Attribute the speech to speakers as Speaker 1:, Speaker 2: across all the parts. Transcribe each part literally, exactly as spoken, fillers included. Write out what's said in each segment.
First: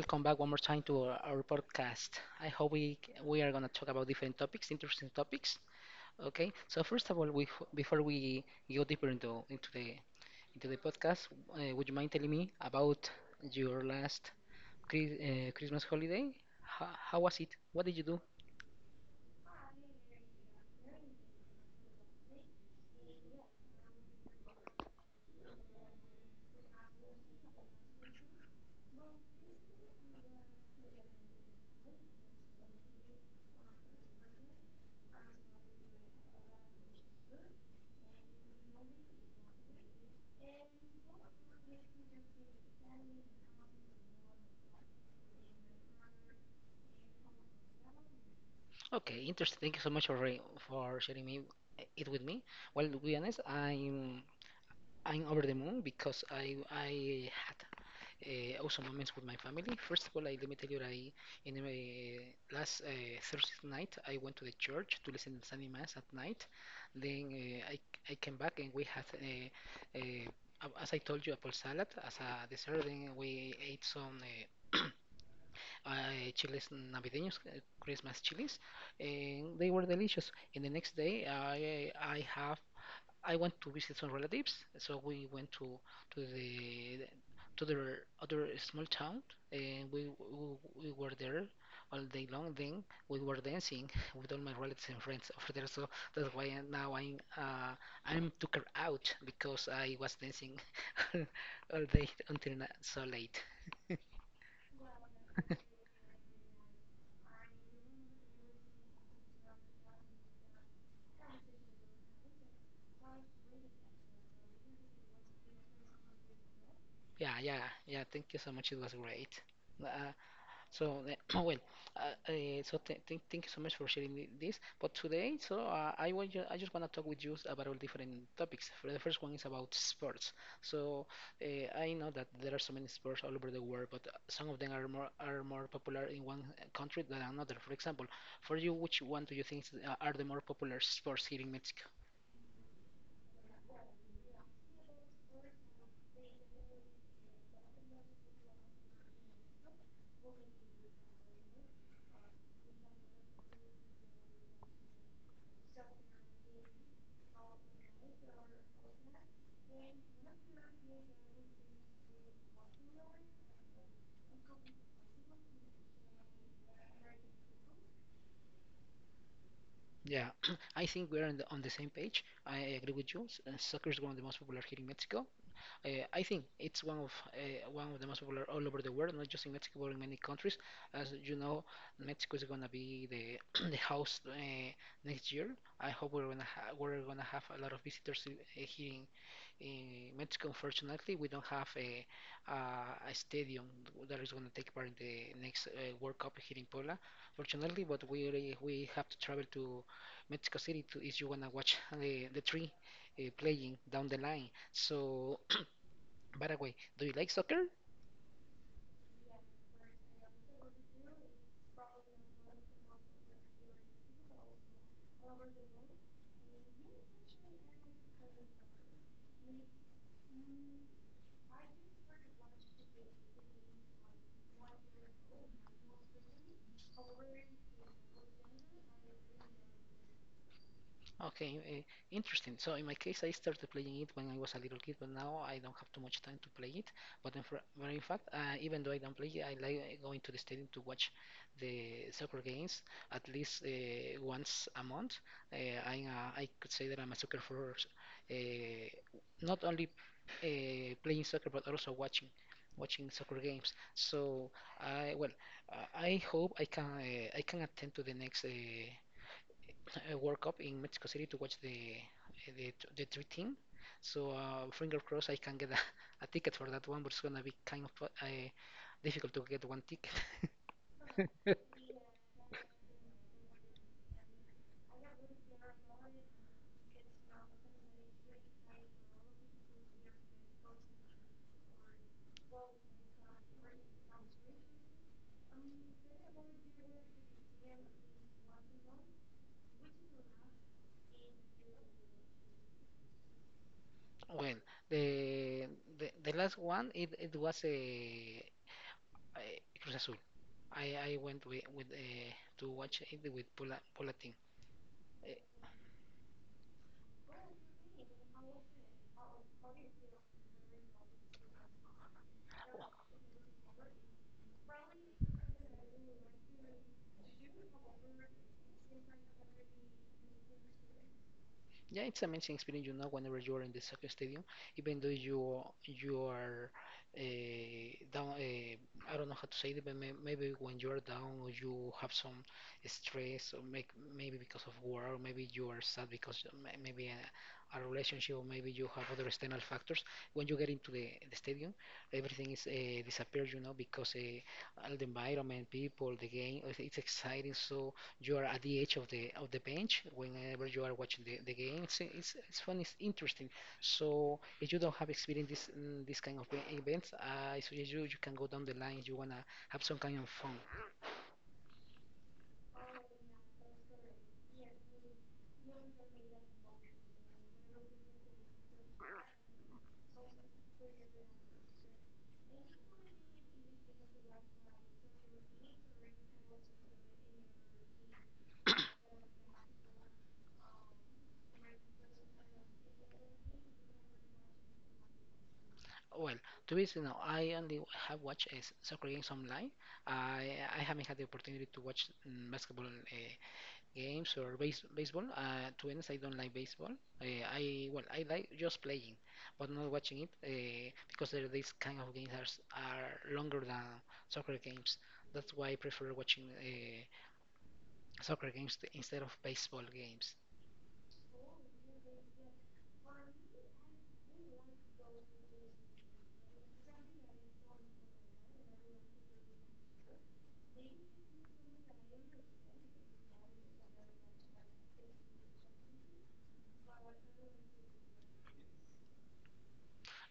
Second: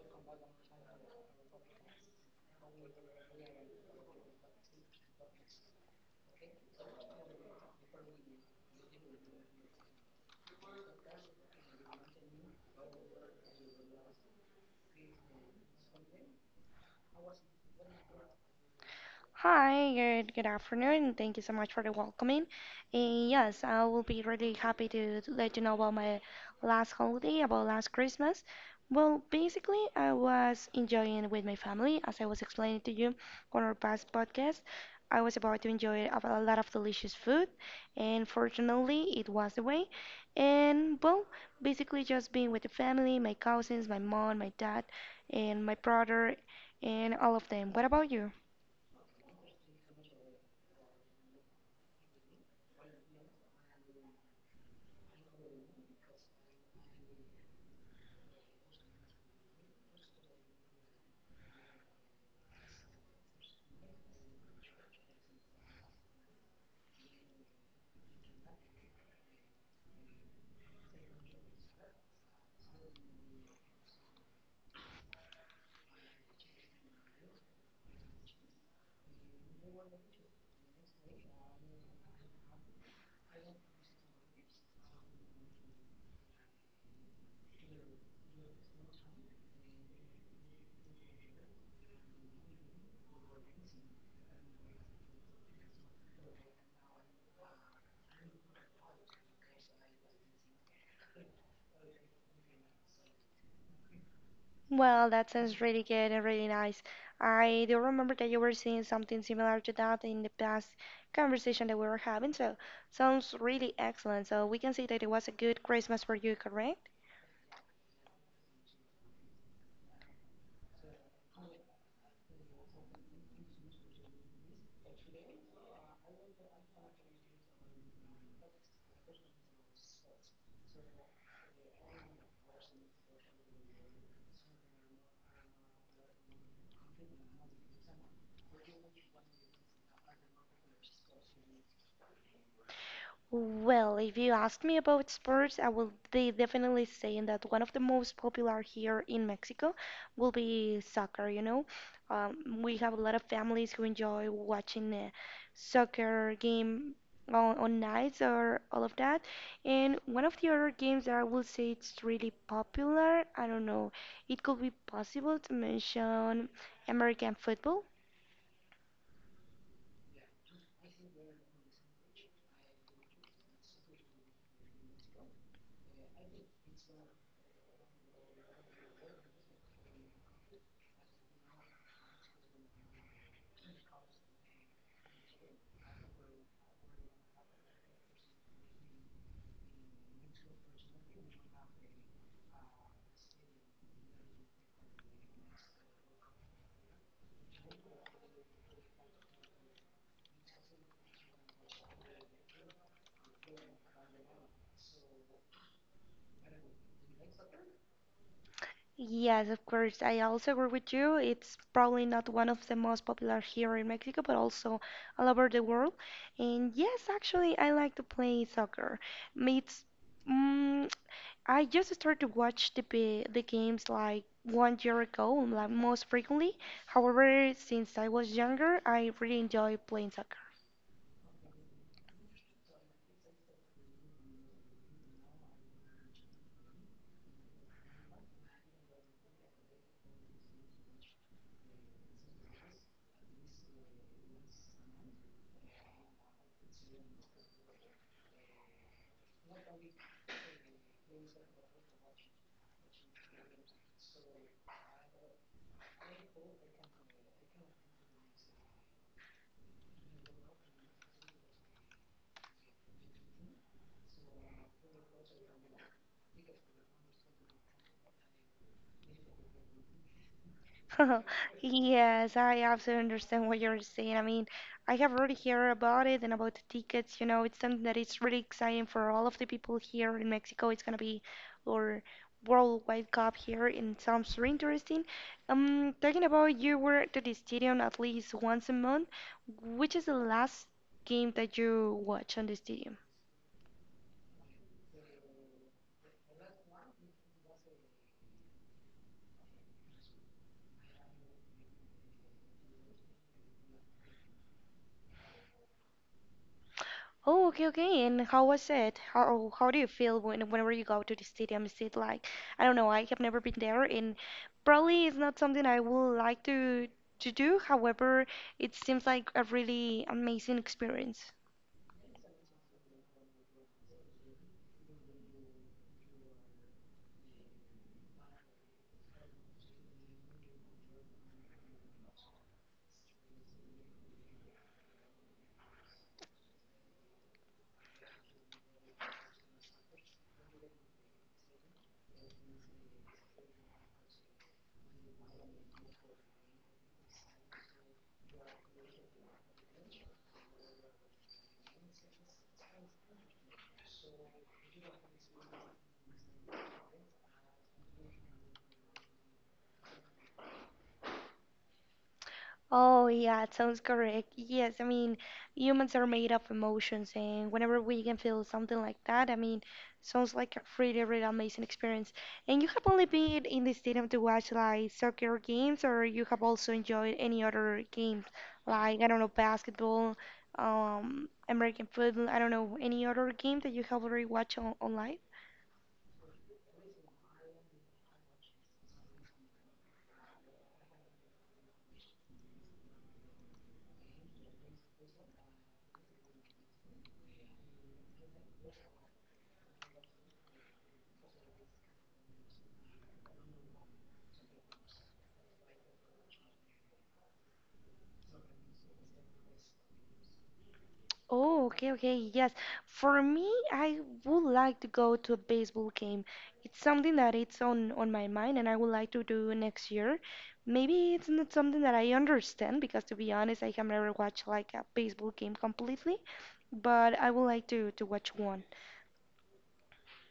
Speaker 1: welcome back one more time to our, our podcast. I hope we we are gonna talk about different topics, interesting topics. Okay, so first of all, we before we go deeper into into the into the podcast, uh, would you mind telling me about your last Chris, uh, Christmas holiday? How, how was it? What did you do?
Speaker 2: Hi, good good afternoon. Thank you so much for the welcoming. And yes, I will be really happy to to let you know about my last holiday, about last Christmas. Well, basically, I was enjoying it with my family, as I was explaining to you on our past podcast. I was about to enjoy a a lot of delicious food, and fortunately, it was the way. And well, basically, just being with the family, my cousins, my mom, my dad, and my brother, and all of them. What about you?
Speaker 1: Okay, interesting. Thank you so much for for sharing me eh, it with me. Well, to be honest, I'm I'm over the moon because I I had uh, awesome moments with my family. First of all, I, let me tell you, that I in uh, last uh, Thursday night I went to the church to listen to Sunday mass at night. Then uh, I I came back and we had uh, uh, a- as I told you, apple salad as a dessert. Then we ate some uh, uh, chiles navideños, uh, Christmas chilies, and they were delicious. And the next day, I I have I went to visit some relatives, so we went to to the to the other small town, and we we, we were there all day long. Then we were dancing with all my relatives and friends over there. So that's why now I'm uh, I'm took her out because I was dancing all day until na- so late.
Speaker 2: Well, that sounds really good and really nice. I do remember that you were saying something similar to that in the past conversation that we were having, so sounds really excellent. So we can say that it was a good Christmas for you, correct?
Speaker 1: Yeah, yeah, yeah. Thank you so much. It was great. Uh, So, uh, well, uh, uh, so th th thank you so much for sharing thi- this. But today, so uh, I want you, I just want to talk with you about all different topics. For the first one is about sports. So uh, I know that there are so many sports all over the world, but uh, some of them are more are more popular in one uh, country than another. For example, for you, which one do you think is, uh, are the more popular sports here in Mexico?
Speaker 2: Well, if you ask me about sports, I will be definitely saying that one of the most popular here in Mexico will be soccer, you know. Um, we have a lot of families who enjoy watching a soccer game on, on nights or all of that. And one of the other games that I will say it's really popular, I don't know, it could be possible to mention American football.
Speaker 1: Yeah, I think we're on the, on the same page. I agree with you. S- uh, Soccer is one of the most popular here in Mexico. Uh, I think it's one of uh, one of the most popular all over the world, not just in Mexico, but in many countries. As you know, Mexico is gonna be the the host uh, next year. I hope we're gonna ha- we're gonna have a lot of visitors in, uh, here in, in Mexico. Unfortunately, we don't have a a, a stadium that is gonna take part in the next uh, World Cup here in Puebla. Fortunately, but we we have to travel to Mexico City to if you wanna watch the the three uh, playing down the line. So by the way, do you like soccer?
Speaker 2: Yes, of course. I also agree with you. It's probably not one of the most popular here in Mexico, but also all over the world. And yes, actually, I like to play soccer. Mm, It's mm I just started to watch the pa- the games like one year ago, like most frequently. However, since I was younger, I really enjoy playing soccer.
Speaker 1: Okay, uh, interesting. So in my case, I started playing it when I was a little kid, but now I don't have too much time to play it. But in, but in fact, uh, even though I don't play it, I like uh, going to the stadium to watch the soccer games at least uh, once a month. Uh, I'm a, I could say that I'm a soccer for uh, not only uh, playing soccer, but also watching watching soccer games. So I well, uh, I hope I can uh, I can attend to the next. Uh, uh, World Cup in Mexico City to watch the eh, the the three team. So uh, finger crossed I can get a, a ticket for that one, but it's gonna be kind of uh, difficult to get one ticket.
Speaker 2: Yes, I absolutely understand what you're saying. I mean, I have already heard about it and about the tickets. You know, it's something that is really exciting for all of the people here in Mexico. It's gonna be our worldwide cup here, and it sounds really interesting. Um, talking about you were to the stadium at least once a month. Which is the last game that you watch on the stadium?
Speaker 1: Well, the the, the last one it, it was a, a Cruz Azul. I, I went with, with uh, to watch it with Paula, Paula team. Eh,
Speaker 2: Oh, okay, okay. And how was it? How oh, how do you feel when whenever you go to the stadium? Is it like I don't know, I have never been there and probably it's not something I would like to to do. However, it seems like a really amazing experience.
Speaker 1: yeah, it's amazing experience, you know, whenever you are in the soccer stadium, even though you you are uh, down. Uh, I don't know how to say it, but may, maybe when you are down or you have some stress, or make, maybe because of war, or maybe you are sad because may- maybe a, a relationship, or maybe you have other external factors. When you get into the, the stadium, everything is uh, disappears, you know, because uh, all the environment, people, the game, it's it's exciting. So you are at the edge of the of the bench whenever you are watching the, the game. It's, it's it's fun. It's interesting. So if you don't have experience this mm, this kind of e- events, I suggest you you can go down the line. If you wanna have some kind of fun.
Speaker 2: Oh, yeah, it sounds correct. Yes, I mean, humans are made of emotions, and whenever we can feel something like that, I mean, sounds like a really, really amazing experience. And you have only been in the stadium to watch like soccer games, or you have also enjoyed any other games, like, I don't know, basketball, um, American football, I don't know, any other game that you have already watched on online?
Speaker 1: Well, to be honest, no, I only have watched uh, soccer games online. I I haven't had the opportunity to watch mm, basketball uh, games or base, baseball. Uh, to be honest, I don't like baseball. Uh, I well, I like just playing, but not watching it uh, because there, these kind of games are, s- are longer than soccer games. That's why I prefer watching uh, soccer games t- instead of baseball games.
Speaker 2: Oh, okay, okay, yes. For me, I would like to go to a baseball game. It's something that it's on on my mind and I would like to do next year. Maybe it's not something that I understand because to be honest, I have never watched like a baseball game completely, but I would like to to watch one.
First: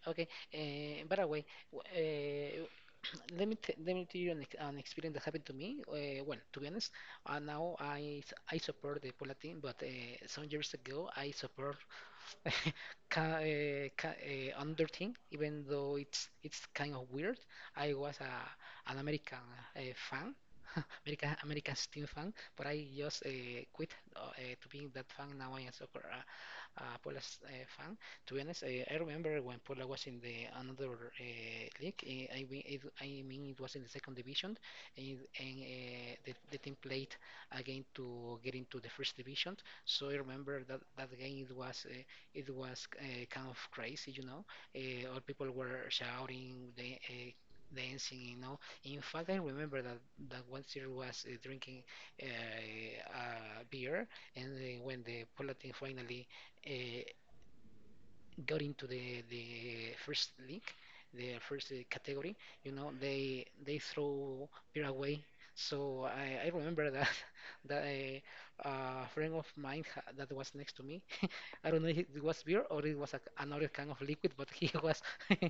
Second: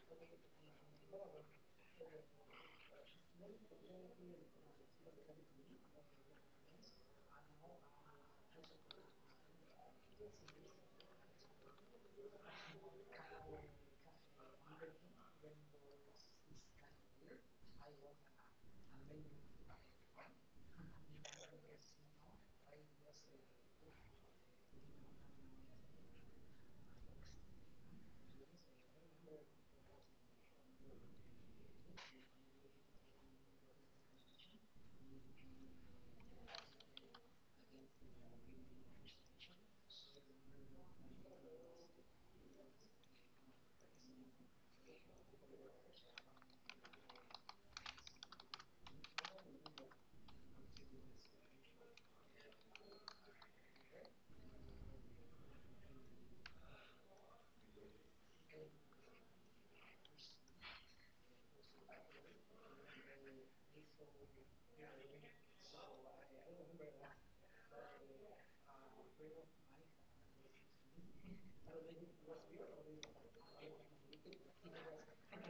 Speaker 1: Okay, uh, by the way, w- uh, let me t- let me tell you an, ex- an experience that happened to me. Uh, well, to be honest, uh, now I s- I support the Puebla team, but uh, some years ago I support ca- uh, ca- uh, under thing, even though it's it's kind of weird. I was a, an American uh, fan, American American team fan, but I just uh, quit uh, uh, to being that fan. Now I am soccer uh, uh, Pola's uh, fan. To be honest, uh, I remember when Pola was in the another uh, league. Uh, I mean, it, I mean it was in the second division, and, and uh, the, the team played again to get into the first division. So I remember that that game. It was uh, it was uh, kind of crazy, you know. Uh, all people were shouting, the, uh, dancing, you know in fact, I remember that, that one teacher was uh, drinking uh, uh, beer, and uh, when the Palatine finally uh, got into the, the first league, the first uh, category, you know, they they throw beer away. So I, I remember that that a, a friend of mine ha- that was next to me, I don't know if it was beer or it was a, another kind of liquid, but he was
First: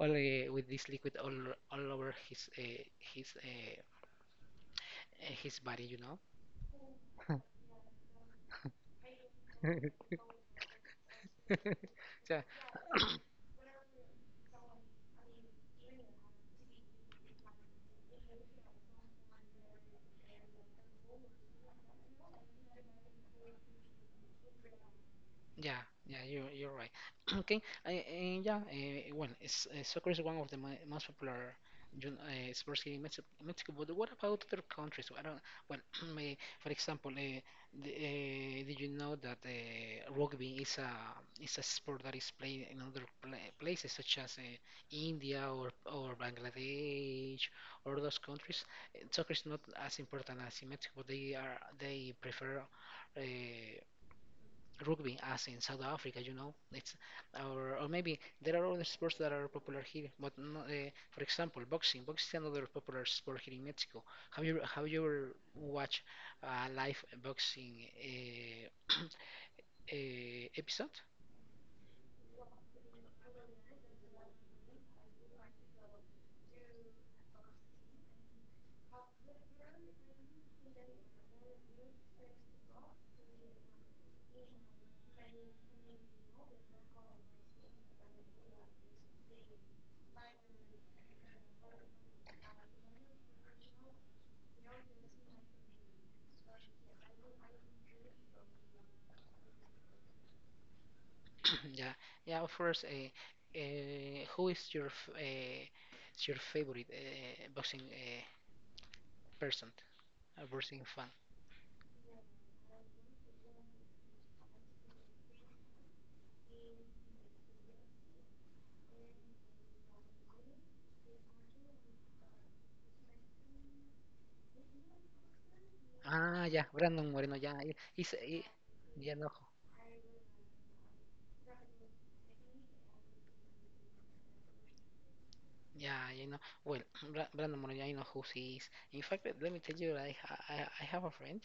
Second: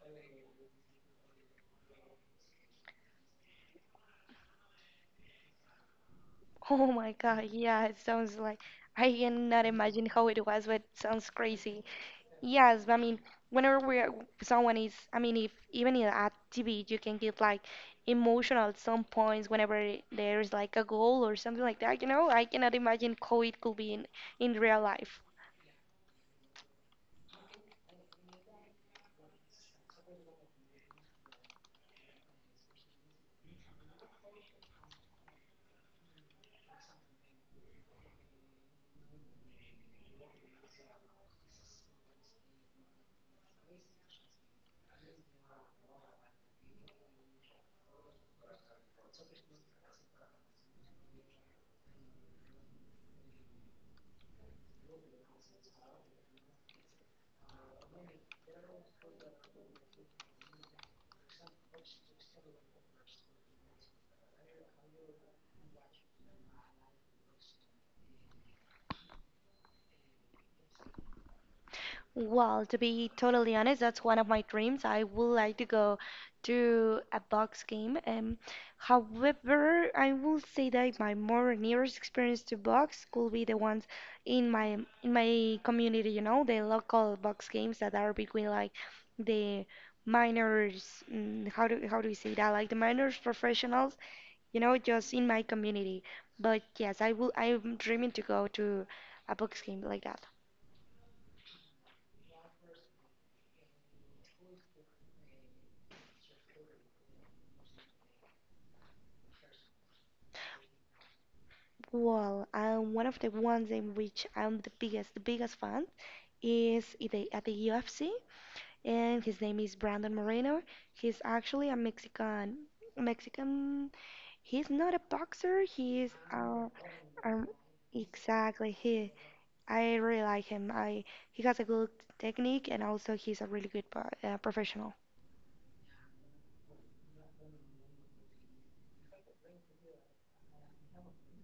Speaker 1: all uh, with this liquid all all over his uh, his uh, his body, you know.
Speaker 2: Oh my God, yeah, it sounds like I cannot imagine how it was, but it sounds crazy.
Speaker 1: Yeah,
Speaker 2: Yes, I mean, whenever we are, someone is, I mean, if even in at T V, you can get like emotional at some points whenever there is like a goal or something like that, you know? I cannot imagine how it could be in in real life.
Speaker 1: yeah, yeah, you you're right. Okay, I, and yeah, uh, well, it's, uh, Soccer is one of the mo most popular you know, uh, sports here in Mexico, Mexico. But what about other countries? I don't. Well, may- for example, uh, the, uh, did you know that uh, rugby is a is a sport that is played in other pla places such as uh, India or or Bangladesh or those countries? Uh, Soccer is not as important as in Mexico. They are they prefer. Uh, rugby as in South Africa, you know, it's or or maybe there are other sports that are popular here, but no, uh, for example, boxing. Boxing is another popular sport here in Mexico. Have you have you ever watched a live boxing uh, uh, episode?
Speaker 2: Well, to be totally honest, that's one of my dreams. I would like to go to a box game. Um, however, I will say that my more nearest experience to box could be the ones in my in my community, you know, the local box games that are between like the minors, mm, how do how do we say that? Like the minors professionals, you know, just in my community. But yes, I will I'm dreaming to go to a box game like that.
Speaker 1: yeah, yeah. Of course, uh, uh, who is your f- uh, your favorite uh, boxing uh, person, a boxing fan?
Speaker 2: Well, um, one of the ones in which I'm the biggest, the biggest fan is at the, at the U F C, and his name is Brandon Moreno. He's actually a Mexican, Mexican. He's not a boxer. He's
Speaker 1: Ah, yeah,
Speaker 2: uh,
Speaker 1: Brandon Moreno.
Speaker 2: um,
Speaker 1: Yeah, he- he's he,
Speaker 2: exactly he.
Speaker 1: yeah, no.
Speaker 2: I really like him. I He has a good technique, and also he's a really good pro- uh, professional.
Speaker 1: Yeah, you know. Well, Bra- Brandon Moreno, yeah, I know who he is. In fact, let let me tell you, I ha- I, I have a friend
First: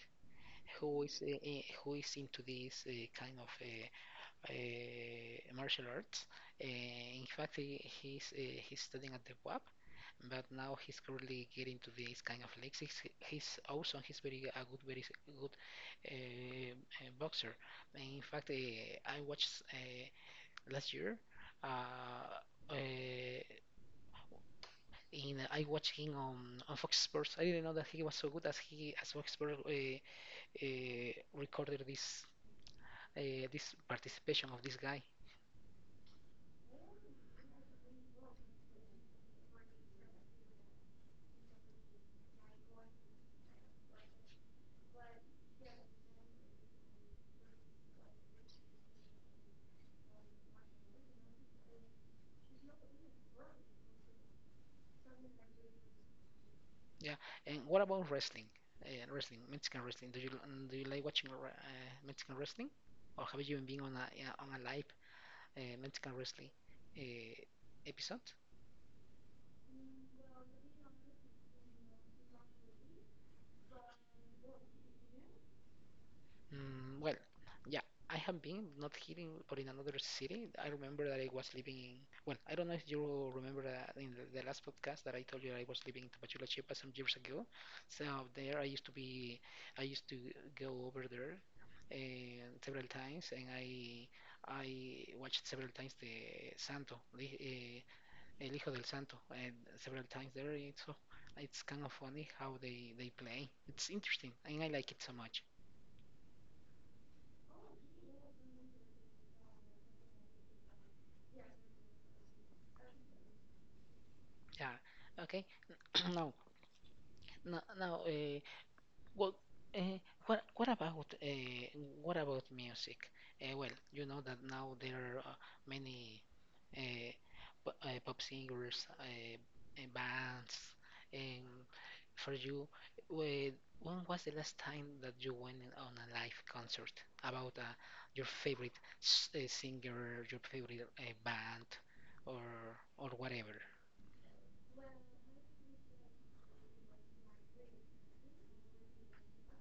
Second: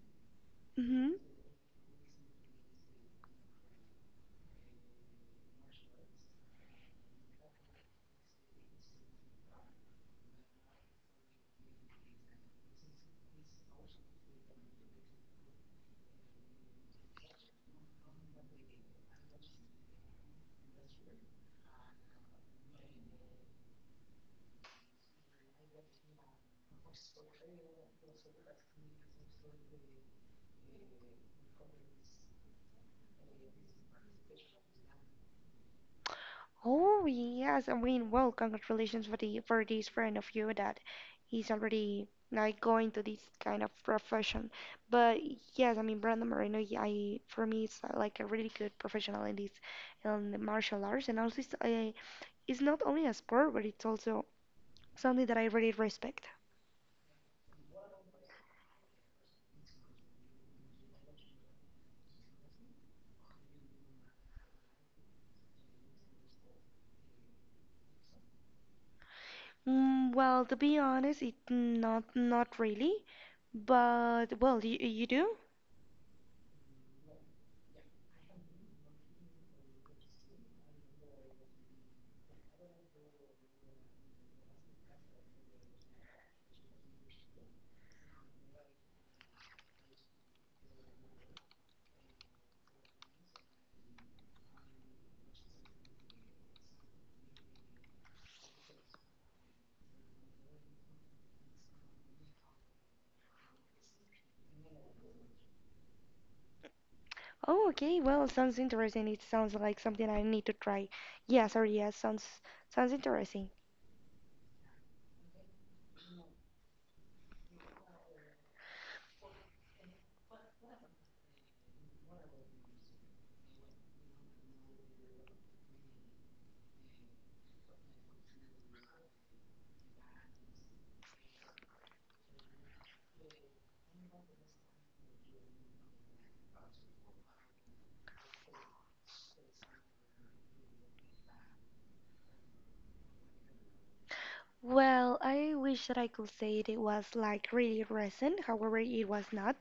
Speaker 1: who
Speaker 2: Hmm.
Speaker 1: is uh, eh, who is into this uh, kind of uh, uh, martial arts. Uh, in fact, he, he's uh, he's studying at the W A P, but now he's currently getting to this kind of legs. He's, he's awesome. He's very a good, very s- good uh, uh, boxer. And in fact, uh, I watched uh, last year. Uh, uh, in uh, I watched him on, on Fox Sports. I didn't know that he was so good as he as Fox Sports uh, uh, recorded this uh, this participation of this guy.
Speaker 2: Oh yes, I mean, well, congratulations for the for this friend of you that he's already like going to this kind of profession. But yes, I mean, Brandon Moreno, yeah, I for me, it's uh, like a really good professional in this in the martial arts, and also it's, uh, it's not only a sport, but it's also something that I really respect.
Speaker 1: Yeah. And what about wrestling? Uh, wrestling, Mexican wrestling. Do you do you like watching uh, Mexican wrestling, or have you been on a yeah, on a live uh, Mexican wrestling uh, episode?
Speaker 2: Mm, well, to be honest, it not not really, but well, you you do?
Speaker 1: Mm, well, yeah, I have been not here in, or in another city. I remember that I was living in, well, I don't know if you remember that in the, the last podcast that I told you I was living in Tapachula, Chiapas some years ago. So there I used to be, I used to go over there uh, several times and I I watched several times the Santo, the, uh, El Hijo del Santo, and several times there. It's, so it's kind of funny how they, they play. It's interesting and I like it so much.
Speaker 2: Oh, okay. Well, sounds interesting. It sounds like something I need to try. Yes, or yes, sounds sounds interesting.
Speaker 1: Yeah. Okay. Now, now, now uh, well, uh, what what about uh, what about music? Uh, well, you know that now there are uh, many uh, p uh, pop singers, uh, uh, bands, and for you, wh- when was the last time that you went on a live concert about uh, your favorite s uh, singer, your favorite uh, band, or or whatever?
Speaker 2: Well, I wish that I could say it was like really recent. However, it was not.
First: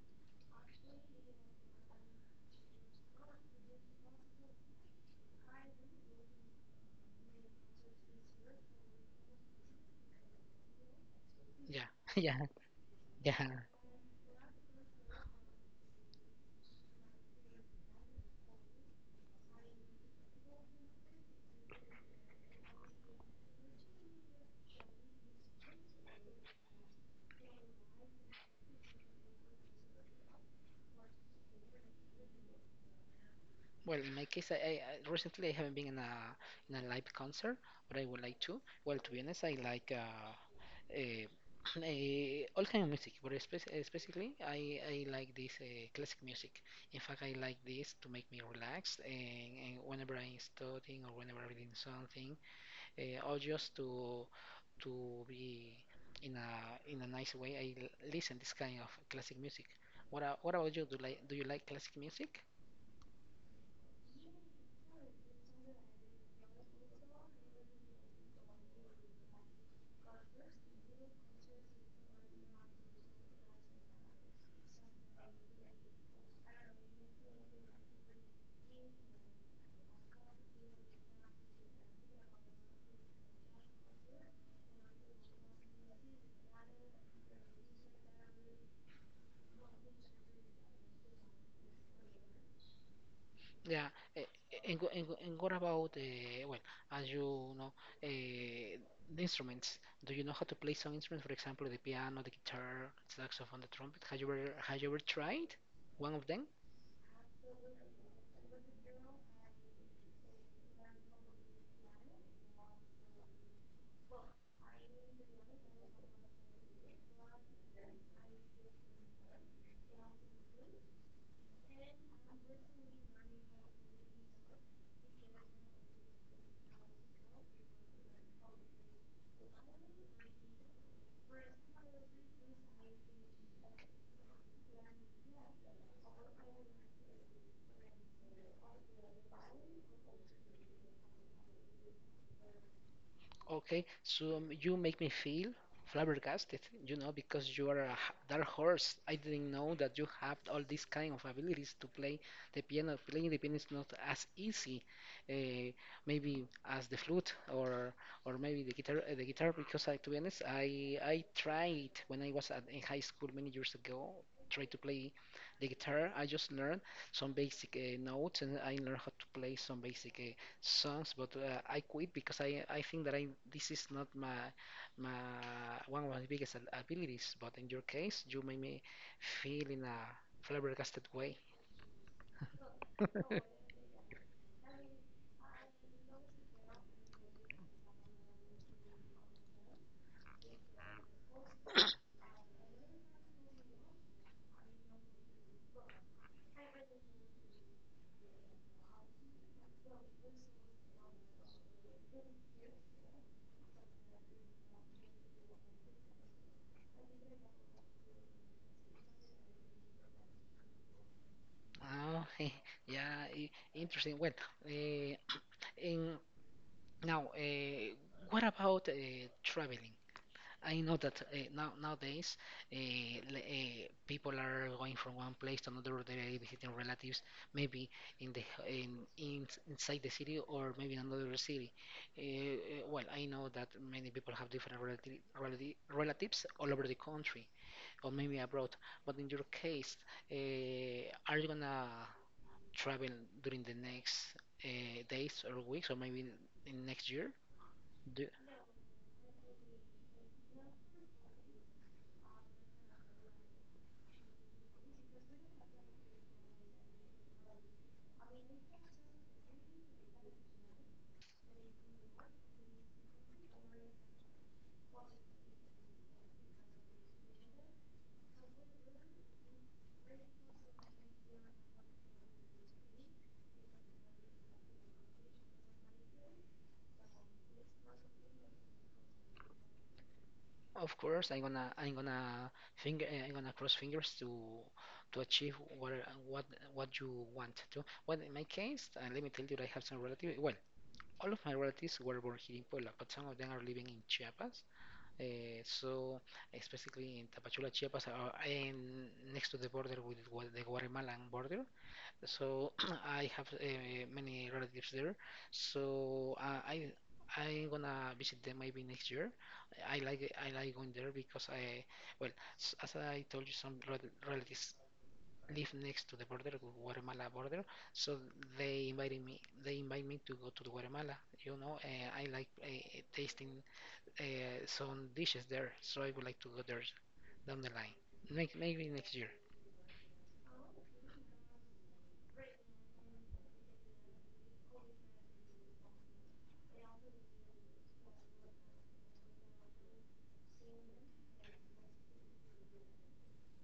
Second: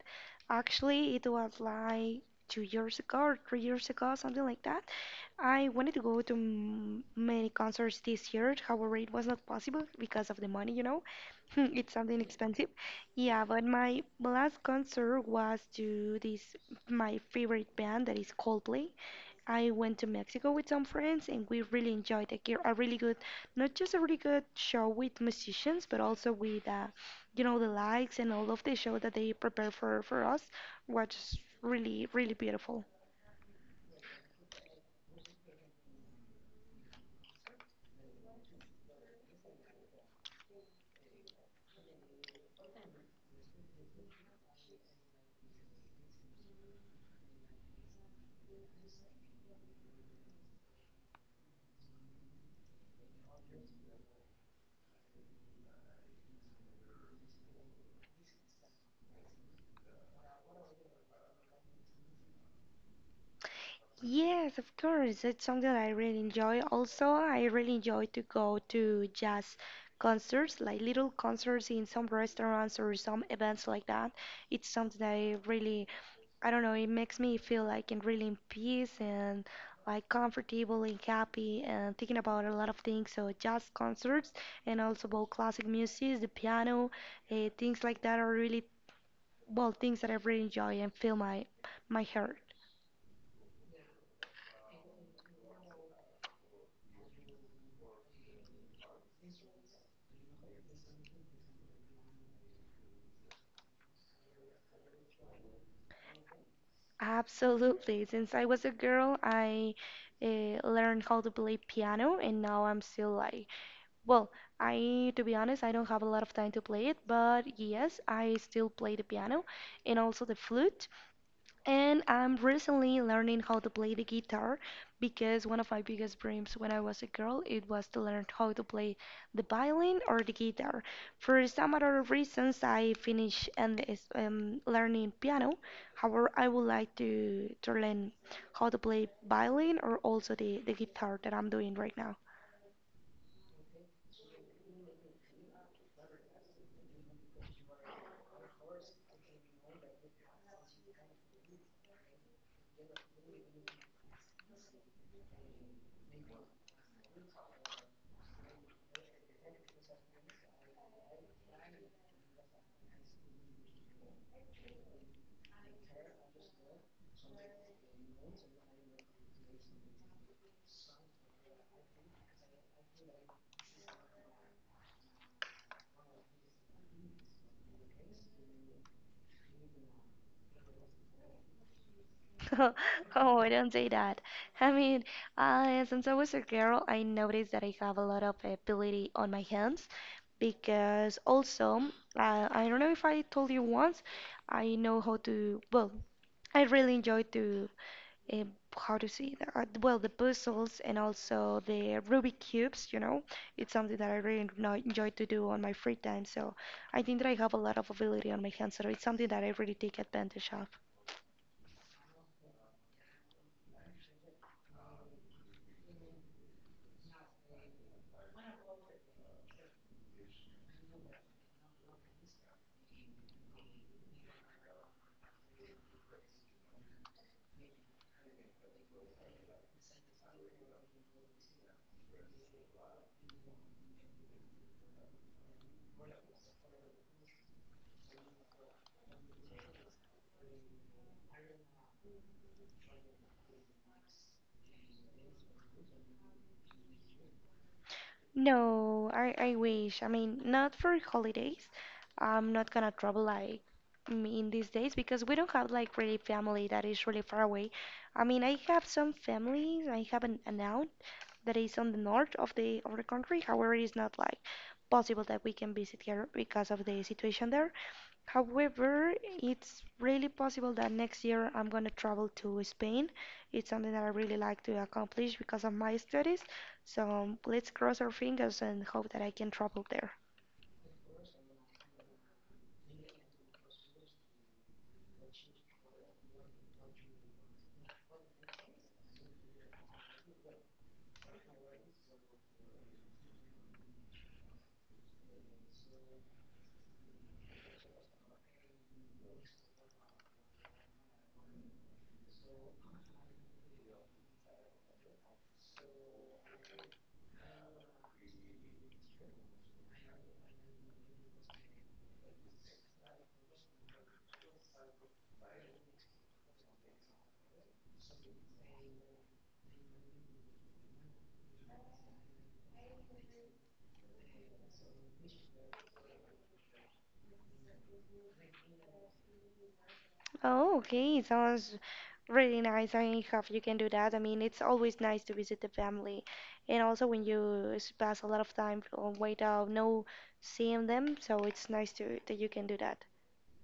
Speaker 2: Actually, it was like two years ago or three years ago, something like that. I wanted to go to m many concerts this year. However, it was not possible because of the money, you know.
Speaker 1: Yeah,
Speaker 2: It's something
Speaker 1: yeah,
Speaker 2: expensive. Yeah,
Speaker 1: yeah.
Speaker 2: but my last concert was to this my favorite band that is Coldplay. I went to Mexico with some friends and we really enjoyed a, a really good, not just a really good show with musicians, but also with uh, you know, the lights and all of the show that they prepare for for us was really, really beautiful.
Speaker 1: Well, in my case, I, I I- recently I haven't been in a in a live concert, but I would like to. Well, to be honest, I like uh, uh, eh, all kind of music, but espe- eh, I, I like this uh, classic music. In fact, I like this to make me relax, and, and whenever I'm studying or whenever I'm reading something, uh, or just to to be in a in a nice way, I l- listen this kind of classic music. What a- what about you? Do like do you like classic music?
Speaker 2: Yes, of course. It's something I really enjoy. Also, I really enjoy to go to jazz concerts, like little concerts in some restaurants or some events like that. It's something I really, I don't know, it makes me feel like in really in peace and like comfortable and happy and thinking about a lot of things. So jazz concerts and also about classic music, the piano, uh, things like that are really, well, things that I really enjoy and fill my my heart.
Speaker 1: Yeah. eh, And, wh- and, wh- and what about, uh, well, as you know, uh, the instruments? Do you know how to play some instruments? For example, the piano, the guitar, saxophone, the trumpet. Have you ever, have you ever tried one of them?
Speaker 2: Absolutely. Since I was a girl, I uh, learned how to play piano, and now I'm still like, well, I, to be honest, I don't have a lot of time to play it, but yes, I still play the piano and also the flute. And I'm recently learning how to play the guitar because one of my biggest dreams when I was a girl it was to learn how to play the violin or the guitar. For some other reasons, I finished and is- um, learning piano. However, I would like to to learn how to play violin or also the, the guitar that I'm doing right now.
Speaker 1: Okay, so um, you make me feel flabbergasted, you know, because you are a h- dark horse. I didn't know that you have all these kind of abilities to play the piano. Playing the piano is not as easy, uh, maybe as the flute or or maybe the guitar. uh, The guitar, because I, to be honest, I I tried when I was at, in high school many years ago. Tried to play the guitar. I just learned some basic uh, notes, and I learned how to play some basic. Uh, songs, but uh, I quit because I I think that I this is not my my one of my biggest ab- abilities. But in your case, you made me feel in a flabbergasted way.
Speaker 2: Oh, I don't say that. I mean, uh, since I was a girl, I noticed that I have a lot of ability on my hands because also, uh, I don't know if I told you once, I know how to, well, I really enjoy to, uh, how to see the, uh, well, the puzzles and also the Rubik cubes, you know, it's something that I really no- enjoy to do on my free time. So I think that I have a lot of ability on my hands, so it's something that I really take advantage of.
Speaker 1: Oh, yeah, i- interesting. Well, uh, in now, uh, what about uh, traveling? I know that uh, now nowadays uh, uh, people are going from one place to another. They're visiting relatives, maybe in the in, in inside the city or maybe in another city. Uh, uh, well, I know that many people have different relative, relati relatives all over the country or maybe abroad. But in your case, uh, are you gonna travel during the next uh, days or weeks or maybe in next year? Do
Speaker 2: No, I, I wish. I mean, not for holidays. I'm not gonna travel like m- in these days because we don't have like really family that is really far away. I mean, I have some families. I have an, an aunt that is on the north of the of the country. However, it's not like possible that we can visit her because of the situation there. However, it's really possible that next year I'm going to travel to Spain. It's something that I really like to accomplish because of my studies. So um, let's cross our fingers and hope that I can travel there.
Speaker 1: Of course, I'm gonna I'm gonna finger eh, I'm gonna cross fingers to to achieve what what what you want to. Well, in my case, uh, let me tell you that I have some relatives. Well, all of my relatives were born here in Puebla, but some of them are living in Chiapas. Uh, so eh, specifically in Tapachula, Chiapas, uh, and next to the border with Gua- the Guatemalan border. So I have uh, many relatives there. So uh, I I'm gonna visit them maybe next year. I like I like going there because I well s- as I told you some rel- relatives live next to the border Guatemala border. So they invited me they invite me to go to Guatemala. You know uh, I like uh, tasting uh, some dishes there. So I would like to go there down the line. Maybe maybe next year.
Speaker 2: Oh, okay. Sounds really nice. I hope you can do that. I mean, it's always nice to visit the family. And also when you s- pass a lot of time uh, without no seeing them, so it's nice to that you can do that.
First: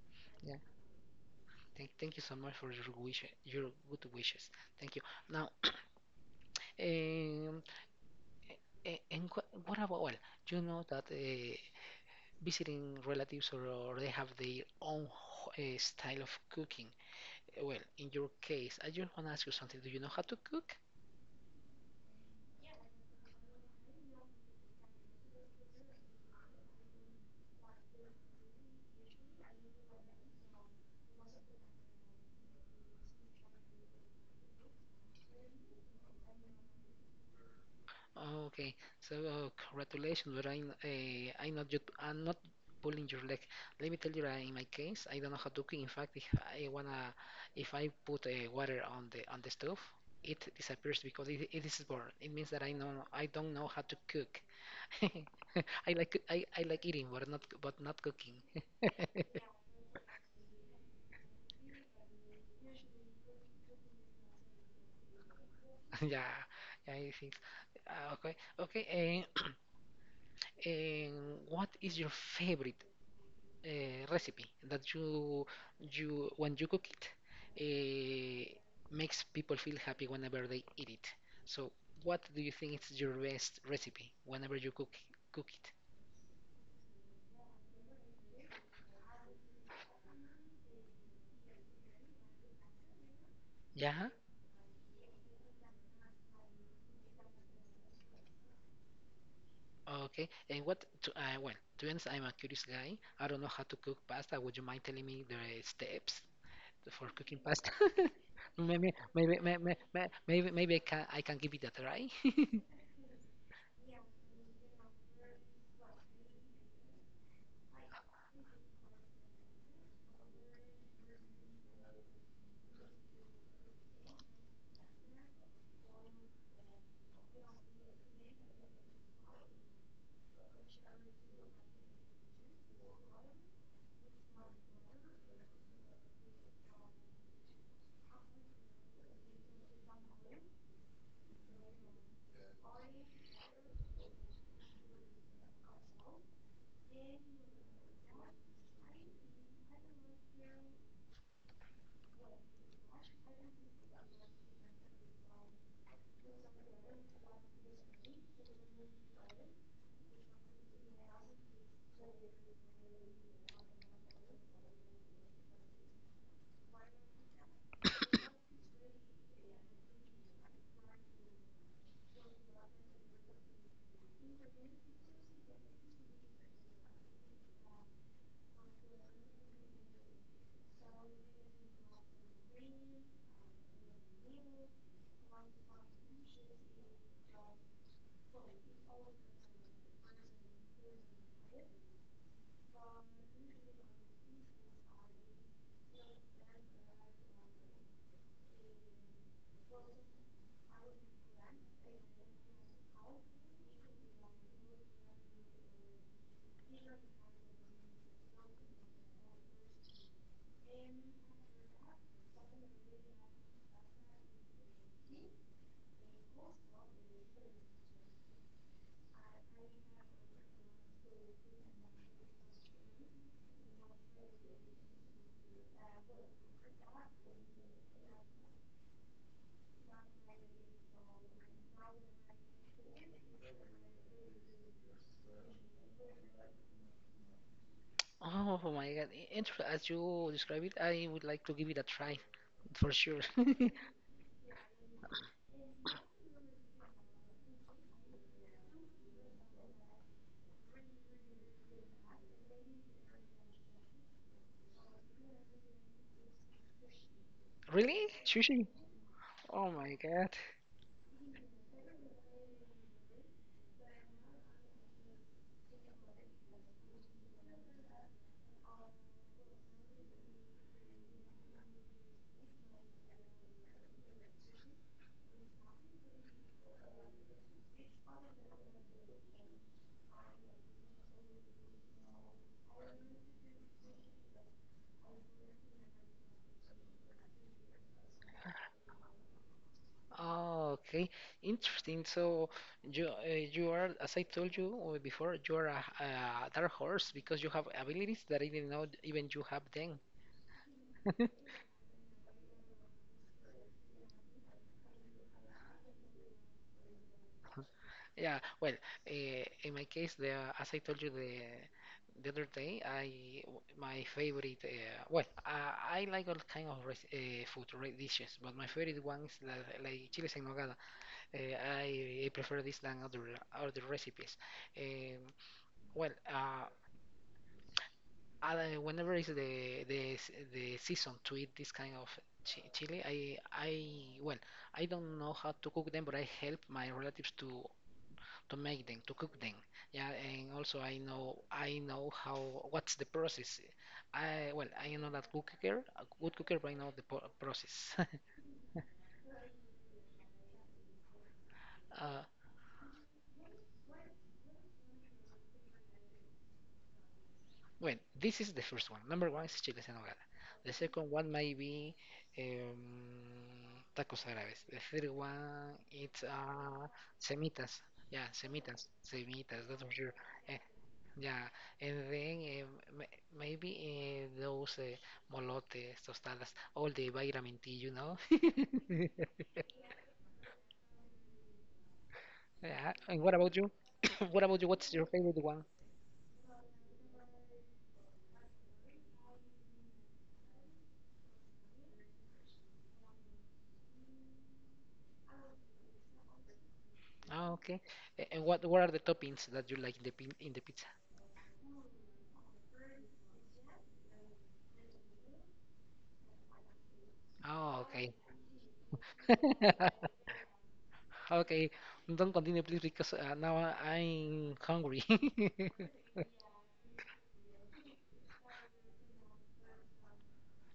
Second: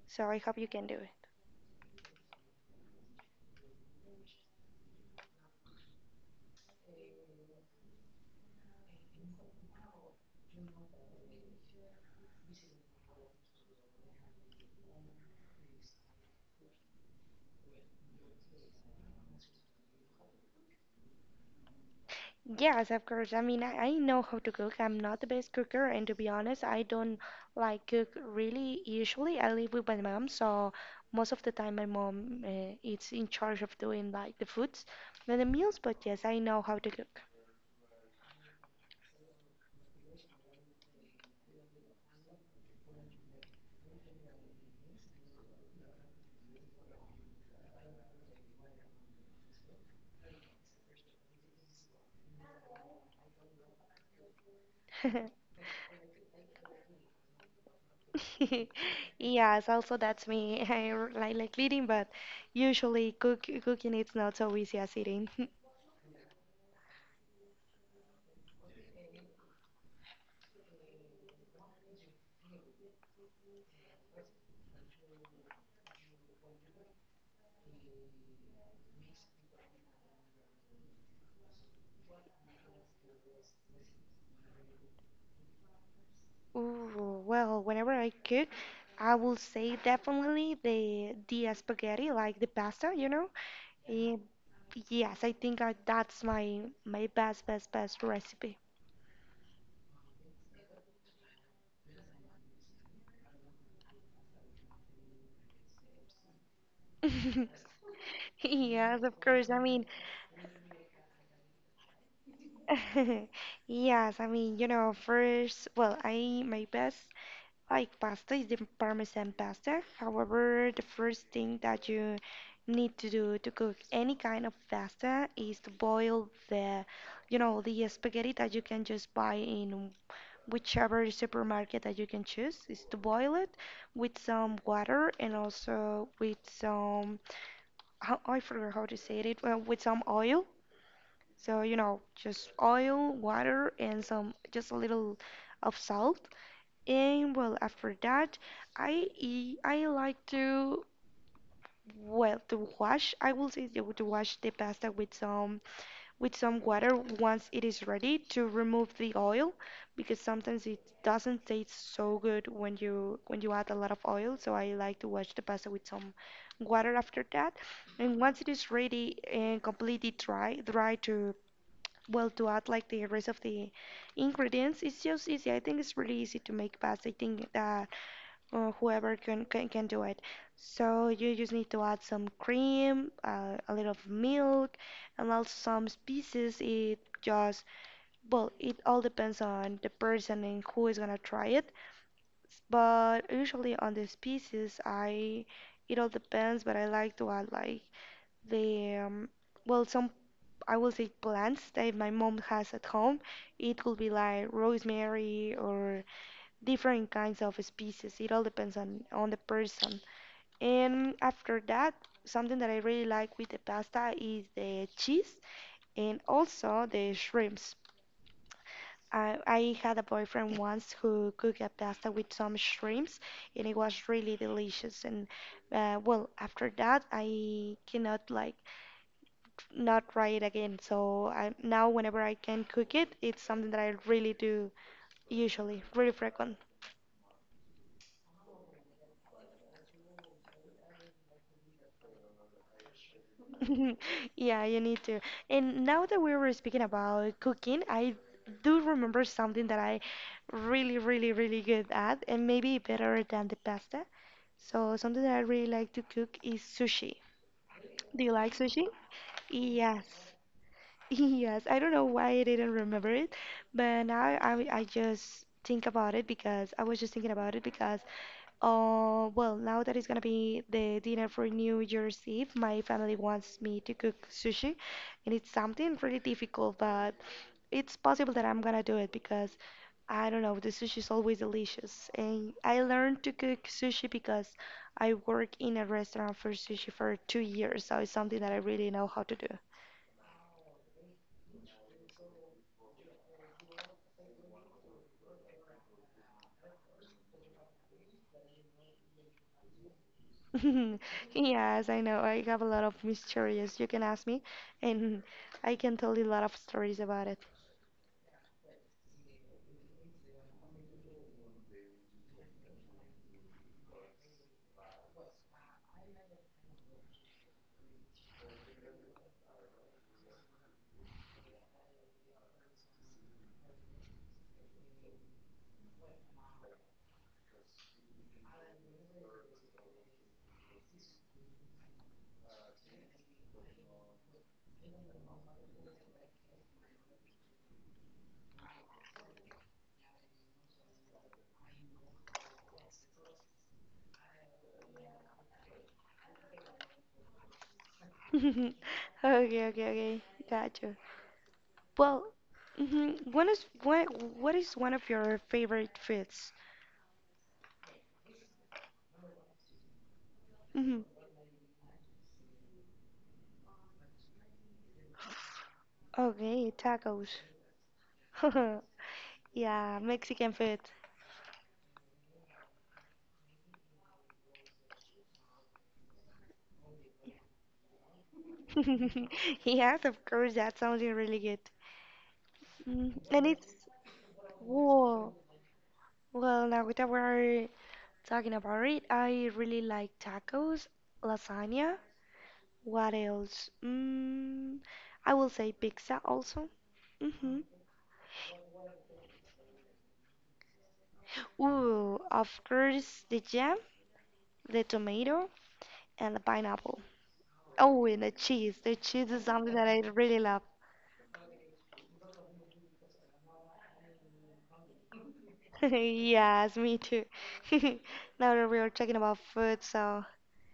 Speaker 2: So I hope you can do it.
Speaker 1: Thank, thank you so much for your wish, your good wishes. Thank you. Now, um, a- and wha- what about well, you know that uh, visiting relatives or, or they have their own uh, style of cooking. Uh, Well, in your case, I just want to ask you something. Do you know how to cook?
Speaker 2: Yes, of course. I mean, I, I know how to cook. I'm not the best cooker, and to be honest, I don't like cook really. Usually, I live with my mom, so most of the time, my mom uh, is in charge of doing like the foods and the meals. But yes, I know how to cook.
Speaker 1: Oh, okay, so uh, congratulations, but I'm uh, I'm not you, I'm not pulling your leg. Let me tell you, uh, in my case, I don't know how to cook. In fact, if I wanna, if I put uh, water on the on the stove, it disappears because it, it is burnt. It means that I know I don't know how to cook. I like I, I like eating, but not but not cooking.
Speaker 2: Yes, also that's me. I r- like like eating, but usually cook cooking it's not so easy as eating.
Speaker 1: Yeah, yeah, I think. Uh, okay, okay. And, and what is your favorite uh, recipe that you you when you cook it uh, makes people feel happy whenever they eat it. So, what do you think is your best recipe whenever you cook cook it?
Speaker 2: Ooh, well, whenever I could, I will say definitely the the spaghetti, like the pasta, you know.
Speaker 1: Yeah.
Speaker 2: Eh, yes, I think I, that's my my best best best recipe.
Speaker 1: Okay. And what? To, uh, well, to be honest, I'm a curious guy. I don't know how to cook pasta. Would you mind telling me the steps for cooking pasta? maybe,
Speaker 2: Yes, of
Speaker 1: maybe,
Speaker 2: course. I
Speaker 1: maybe,
Speaker 2: mean,
Speaker 1: maybe, maybe I can I can give it a try.
Speaker 2: yes, I mean, you know, first, well, I my best Like pasta is the Parmesan pasta. However, the first thing that you need to do to cook any kind of pasta is to boil the, you know, the spaghetti that you can just buy in whichever supermarket that you can choose. Is to boil it with some water and also with some, I I forgot how to say it, well, with some oil. So, you know, just oil, water, and some just a little of salt and well, after that, I e- I like to well to wash. I will say to to wash the pasta with some with some water once it is ready to remove the oil because sometimes it doesn't taste so good when you when you add a lot of oil. So I like to wash the pasta with some water after that. And once it is ready and completely dry, dry to well to add like the rest of the ingredients, it's just easy. I think it's really easy to make pasta. I think uh, or whoever can, can can do it. So you just need to add some cream, uh, a little of milk, and also some spices. It just well, it all depends on the person and who is gonna try it. But usually on the spices, I it all depends, but I like to add like the um, well some. I will say plants that if my mom has at home. It could be like rosemary or different kinds of spices. It all depends on on the person. And after that, something that I really like with the pasta is the cheese and also the shrimps. I, I had a boyfriend once who cooked a pasta with some shrimps, and it was really delicious. And uh, well, after that, I cannot like not try it again. So I, now, whenever I can cook it, it's something that I really do usually, really frequent.
Speaker 1: Oh my god. And as you describe it, I would like to give it a try for sure.
Speaker 2: Yeah, you need to. And now that we were speaking about cooking, I do remember something that I really, really, really good at, and maybe better than the pasta. So something that I really like to cook is sushi.
Speaker 1: Really?
Speaker 2: Do you like
Speaker 1: Sushi?
Speaker 2: sushi?
Speaker 1: Oh my
Speaker 2: Yes.
Speaker 1: god.
Speaker 2: Yes, I don't know why I didn't remember it, but now I, I just think about it because I was just thinking about it because, uh, well, now that it's gonna be the dinner for New Year's Eve, my family wants me to cook sushi, and it's something really difficult, but it's possible that I'm gonna do it because I don't know, the sushi is always delicious, and I learned to cook sushi because I work in a restaurant for sushi for two years, so it's something that I really know how to do.
Speaker 1: Oh, okay. Interesting. So you uh, you are, as I told you uh, before, you are a, a dark horse because you have abilities that I didn't know even you have them.
Speaker 2: Yes, I know. I have a lot of mysteries. You can ask me, and I can tell you a lot of stories about it.
Speaker 1: Yeah, well, uh, in my case, the as I told you the the other day, I my favorite. Uh, well, I, I like all kind of res, uh, food re, dishes, but my favorite one is la, like chiles en nogada. Uh, I, I prefer this than other other recipes. Um, well, uh, I, whenever is the the s- the season to eat this kind of chi- chili, I I well, I don't know how to cook them, but I help my relatives to to make them, to cook them. Yeah, and also I know I know how what's the process. I well I know that cooker, a good cooker, but I know the po- process.
Speaker 2: Okay, okay, okay. Got you.
Speaker 1: uh,
Speaker 2: Well, mhm, one is what? What is one of your favorite foods?
Speaker 1: well, this is the first one. Number one is chiles en nogada. The
Speaker 2: Hmm.
Speaker 1: second one may be um, tacos árabes. The third one it's
Speaker 2: Okay,
Speaker 1: uh,
Speaker 2: tacos.
Speaker 1: semitas. Yeah, semitas, semitas. That's for
Speaker 2: Yeah,
Speaker 1: sure.
Speaker 2: Mexican
Speaker 1: Uh,
Speaker 2: food.
Speaker 1: Yeah, and then eh, m- maybe eh, those eh, molotes, tostadas, all the vitamin T, you know.
Speaker 2: Yes, of course. That sounds really good.
Speaker 1: Yeah.
Speaker 2: Mm,
Speaker 1: And what
Speaker 2: And
Speaker 1: about you?
Speaker 2: it's
Speaker 1: What about you? What's your
Speaker 2: whoa.
Speaker 1: favorite one?
Speaker 2: Well, now that we're Talking about it, I really like tacos, lasagna. What else? Mm, I will say pizza also.
Speaker 1: Oh,
Speaker 2: Hmm.
Speaker 1: okay. A- And what what are the toppings that you like in the pin in the pizza?
Speaker 2: Ooh, of course, the jam, the tomato, and the pineapple.
Speaker 1: Oh,
Speaker 2: Oh,
Speaker 1: okay.
Speaker 2: and the cheese. The cheese is something that I really love.
Speaker 1: Okay. Don't continue, please, because uh, now I- I'm hungry.
Speaker 2: Yes, me too. Now that we are talking about food, so.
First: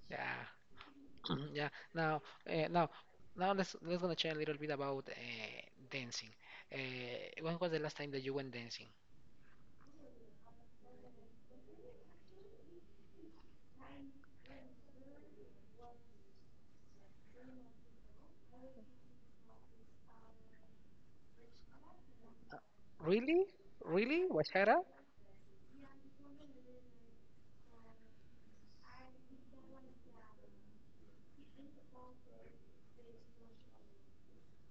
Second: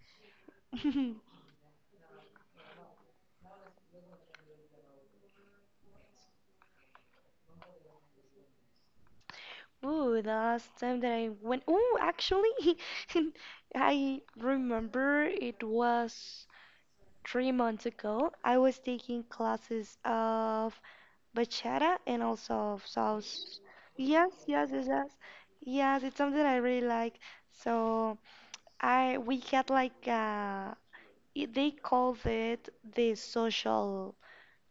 Speaker 1: Yeah. Mhm, Yeah. Now, uh, now, now let's let's gonna chat a little bit about uh, dancing. Uh, when was the last time that you went dancing?
Speaker 2: Ooh, the last time that I went. Ooh, actually, I remember it was. three months ago. I was taking classes of bachata and also of
Speaker 1: Really?
Speaker 2: sauce.
Speaker 1: Really?
Speaker 2: Yes, yes,
Speaker 1: Bachata?
Speaker 2: yes, yes. Yes, it's something I really like. So I we had like uh it- they called it the social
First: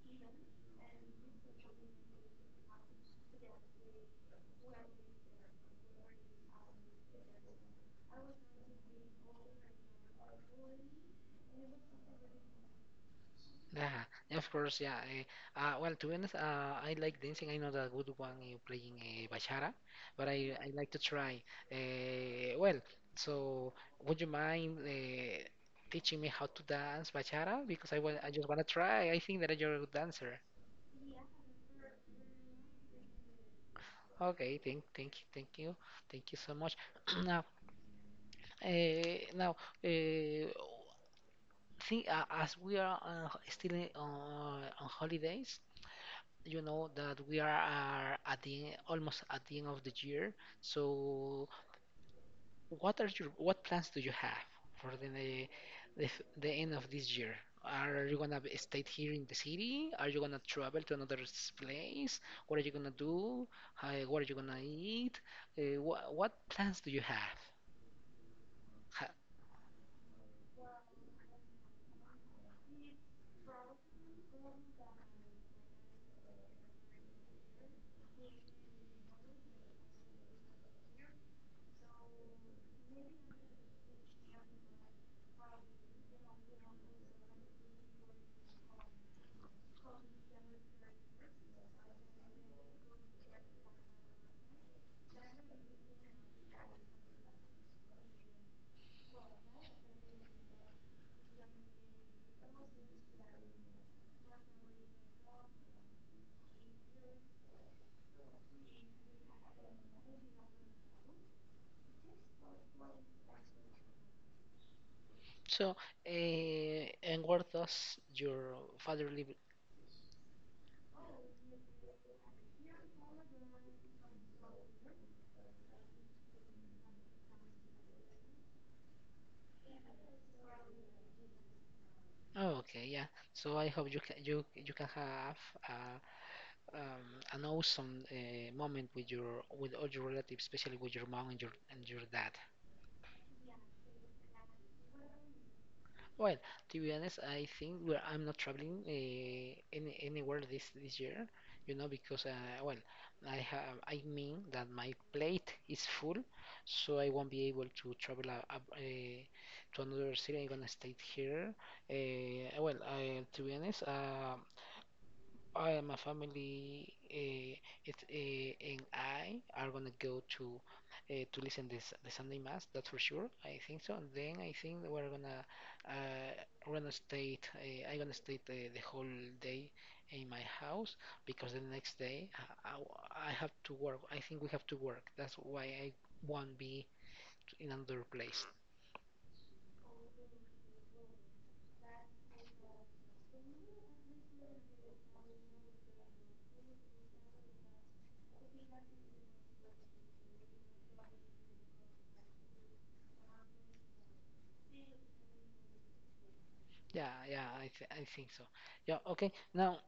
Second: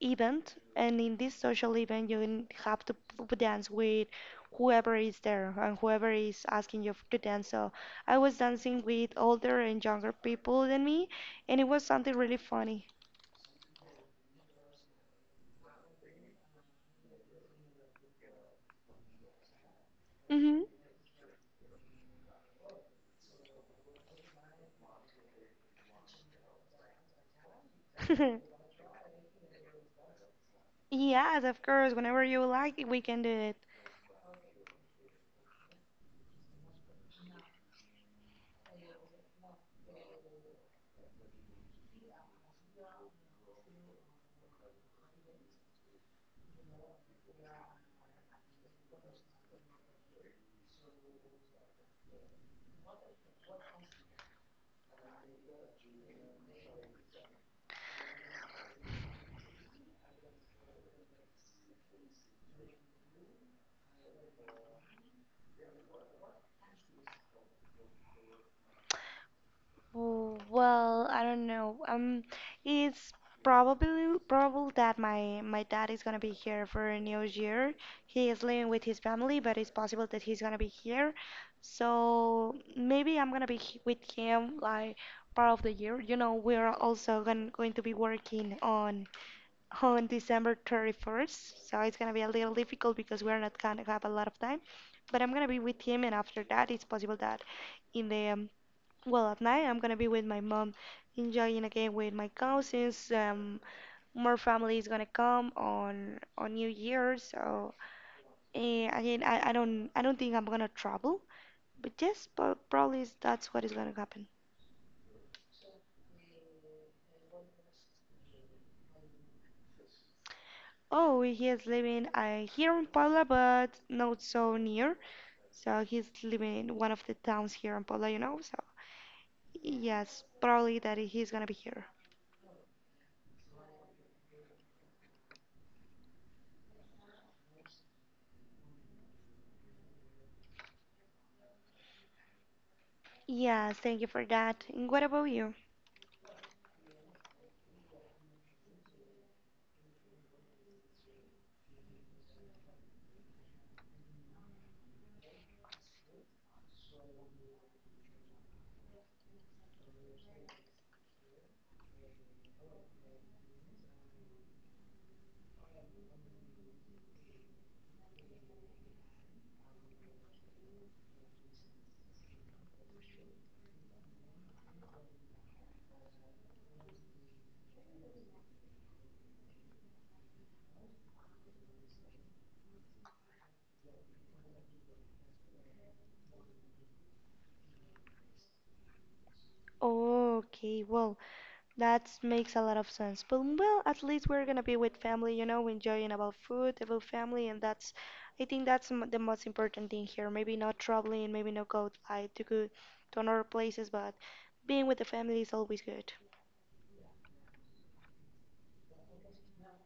Speaker 2: event, and in this social event you n- have to p- dance with whoever is there and whoever is asking you f- to dance. So I was dancing with older and younger people than me, and it was something really funny.
Speaker 1: Yeah, of course. Yeah. eh, Uh, well, to be honest, uh, I like dancing. I know that good one uh, playing uh, bachata, but I
Speaker 2: Mm-hmm.
Speaker 1: I like to try. Uh, well, so would you mind uh, teaching me how to dance bachata? Because I want I just wanna try. I think that you're a good dancer.
Speaker 2: Yes, of course. Whenever you like, we can do it.
Speaker 1: Okay, thank, thank you, thank you, thank you so much. Now, uh, now, uh, think uh, as we are uh, still in, uh, on holidays, you know that we are, are at the almost at the end of the year, so what are your what plans do you have for the the, f- the end of this year? Are you gonna be- stay here in the city? Are you gonna travel to another s- place? What are you gonna do? Uh, what are you gonna eat? Uh, wha what plans do you have? Ha
Speaker 2: W- Well, I don't know. Um, it's probably probable that my my dad is gonna be here for New Year. He is living with his family, but it's possible that he's gonna be here. So maybe I'm gonna be h- with him like part of the year. You know, we're also gon- going to be working on on December thirty-first. So it's gonna be a little difficult because we're not gonna have a lot of time. But I'm gonna be with him, and after that, it's possible that in the um, well at night, I'm gonna be with my mom, enjoying again with my cousins. Um, more family is gonna come on on New Year. So eh, again, I, I don't I don't think I'm gonna travel, but yes, but probably is- that's what is gonna happen.
Speaker 1: so, uh, and where does your father live?
Speaker 2: Oh, he is living uh, here in Puebla, but not so near. So he's living in one of the towns here in Puebla, you know. So yes, probably that he's gonna be here.
Speaker 1: Oh, okay, yeah. So I hope you can you you can have uh, um, an awesome uh, moment with your with all your relatives, especially with your mom and your and your dad.
Speaker 2: Yes, thank you for that. And what about you?
Speaker 1: Well, to be honest, I think where I'm not traveling uh, any, anywhere this this year, you know, because uh, well, I have I mean that my plate is full, so I won't be able to travel uh, uh, to another city. I'm gonna stay here. Uh, well, I, to be honest, uh, I and my family, uh, it's uh, and I are gonna go to uh, to listen this the Sunday mass. That's for sure. I think so. And then I think we're gonna uh, we're gonna stay. Uh, I'm gonna stay the, the whole day in my house because the next day I, I, I have to work. I think we have to work. That's why I won't be in another place.
Speaker 2: Okay, well, that makes a lot of sense. But well, at least we're gonna be with family, you know, enjoying about food, about family, and that's, I think that's m- the most important thing here. Maybe not traveling, maybe not go like to go to another places, but being with the family is always good.
Speaker 1: Yeah, yeah. I th I think so. Yeah. Okay. Now.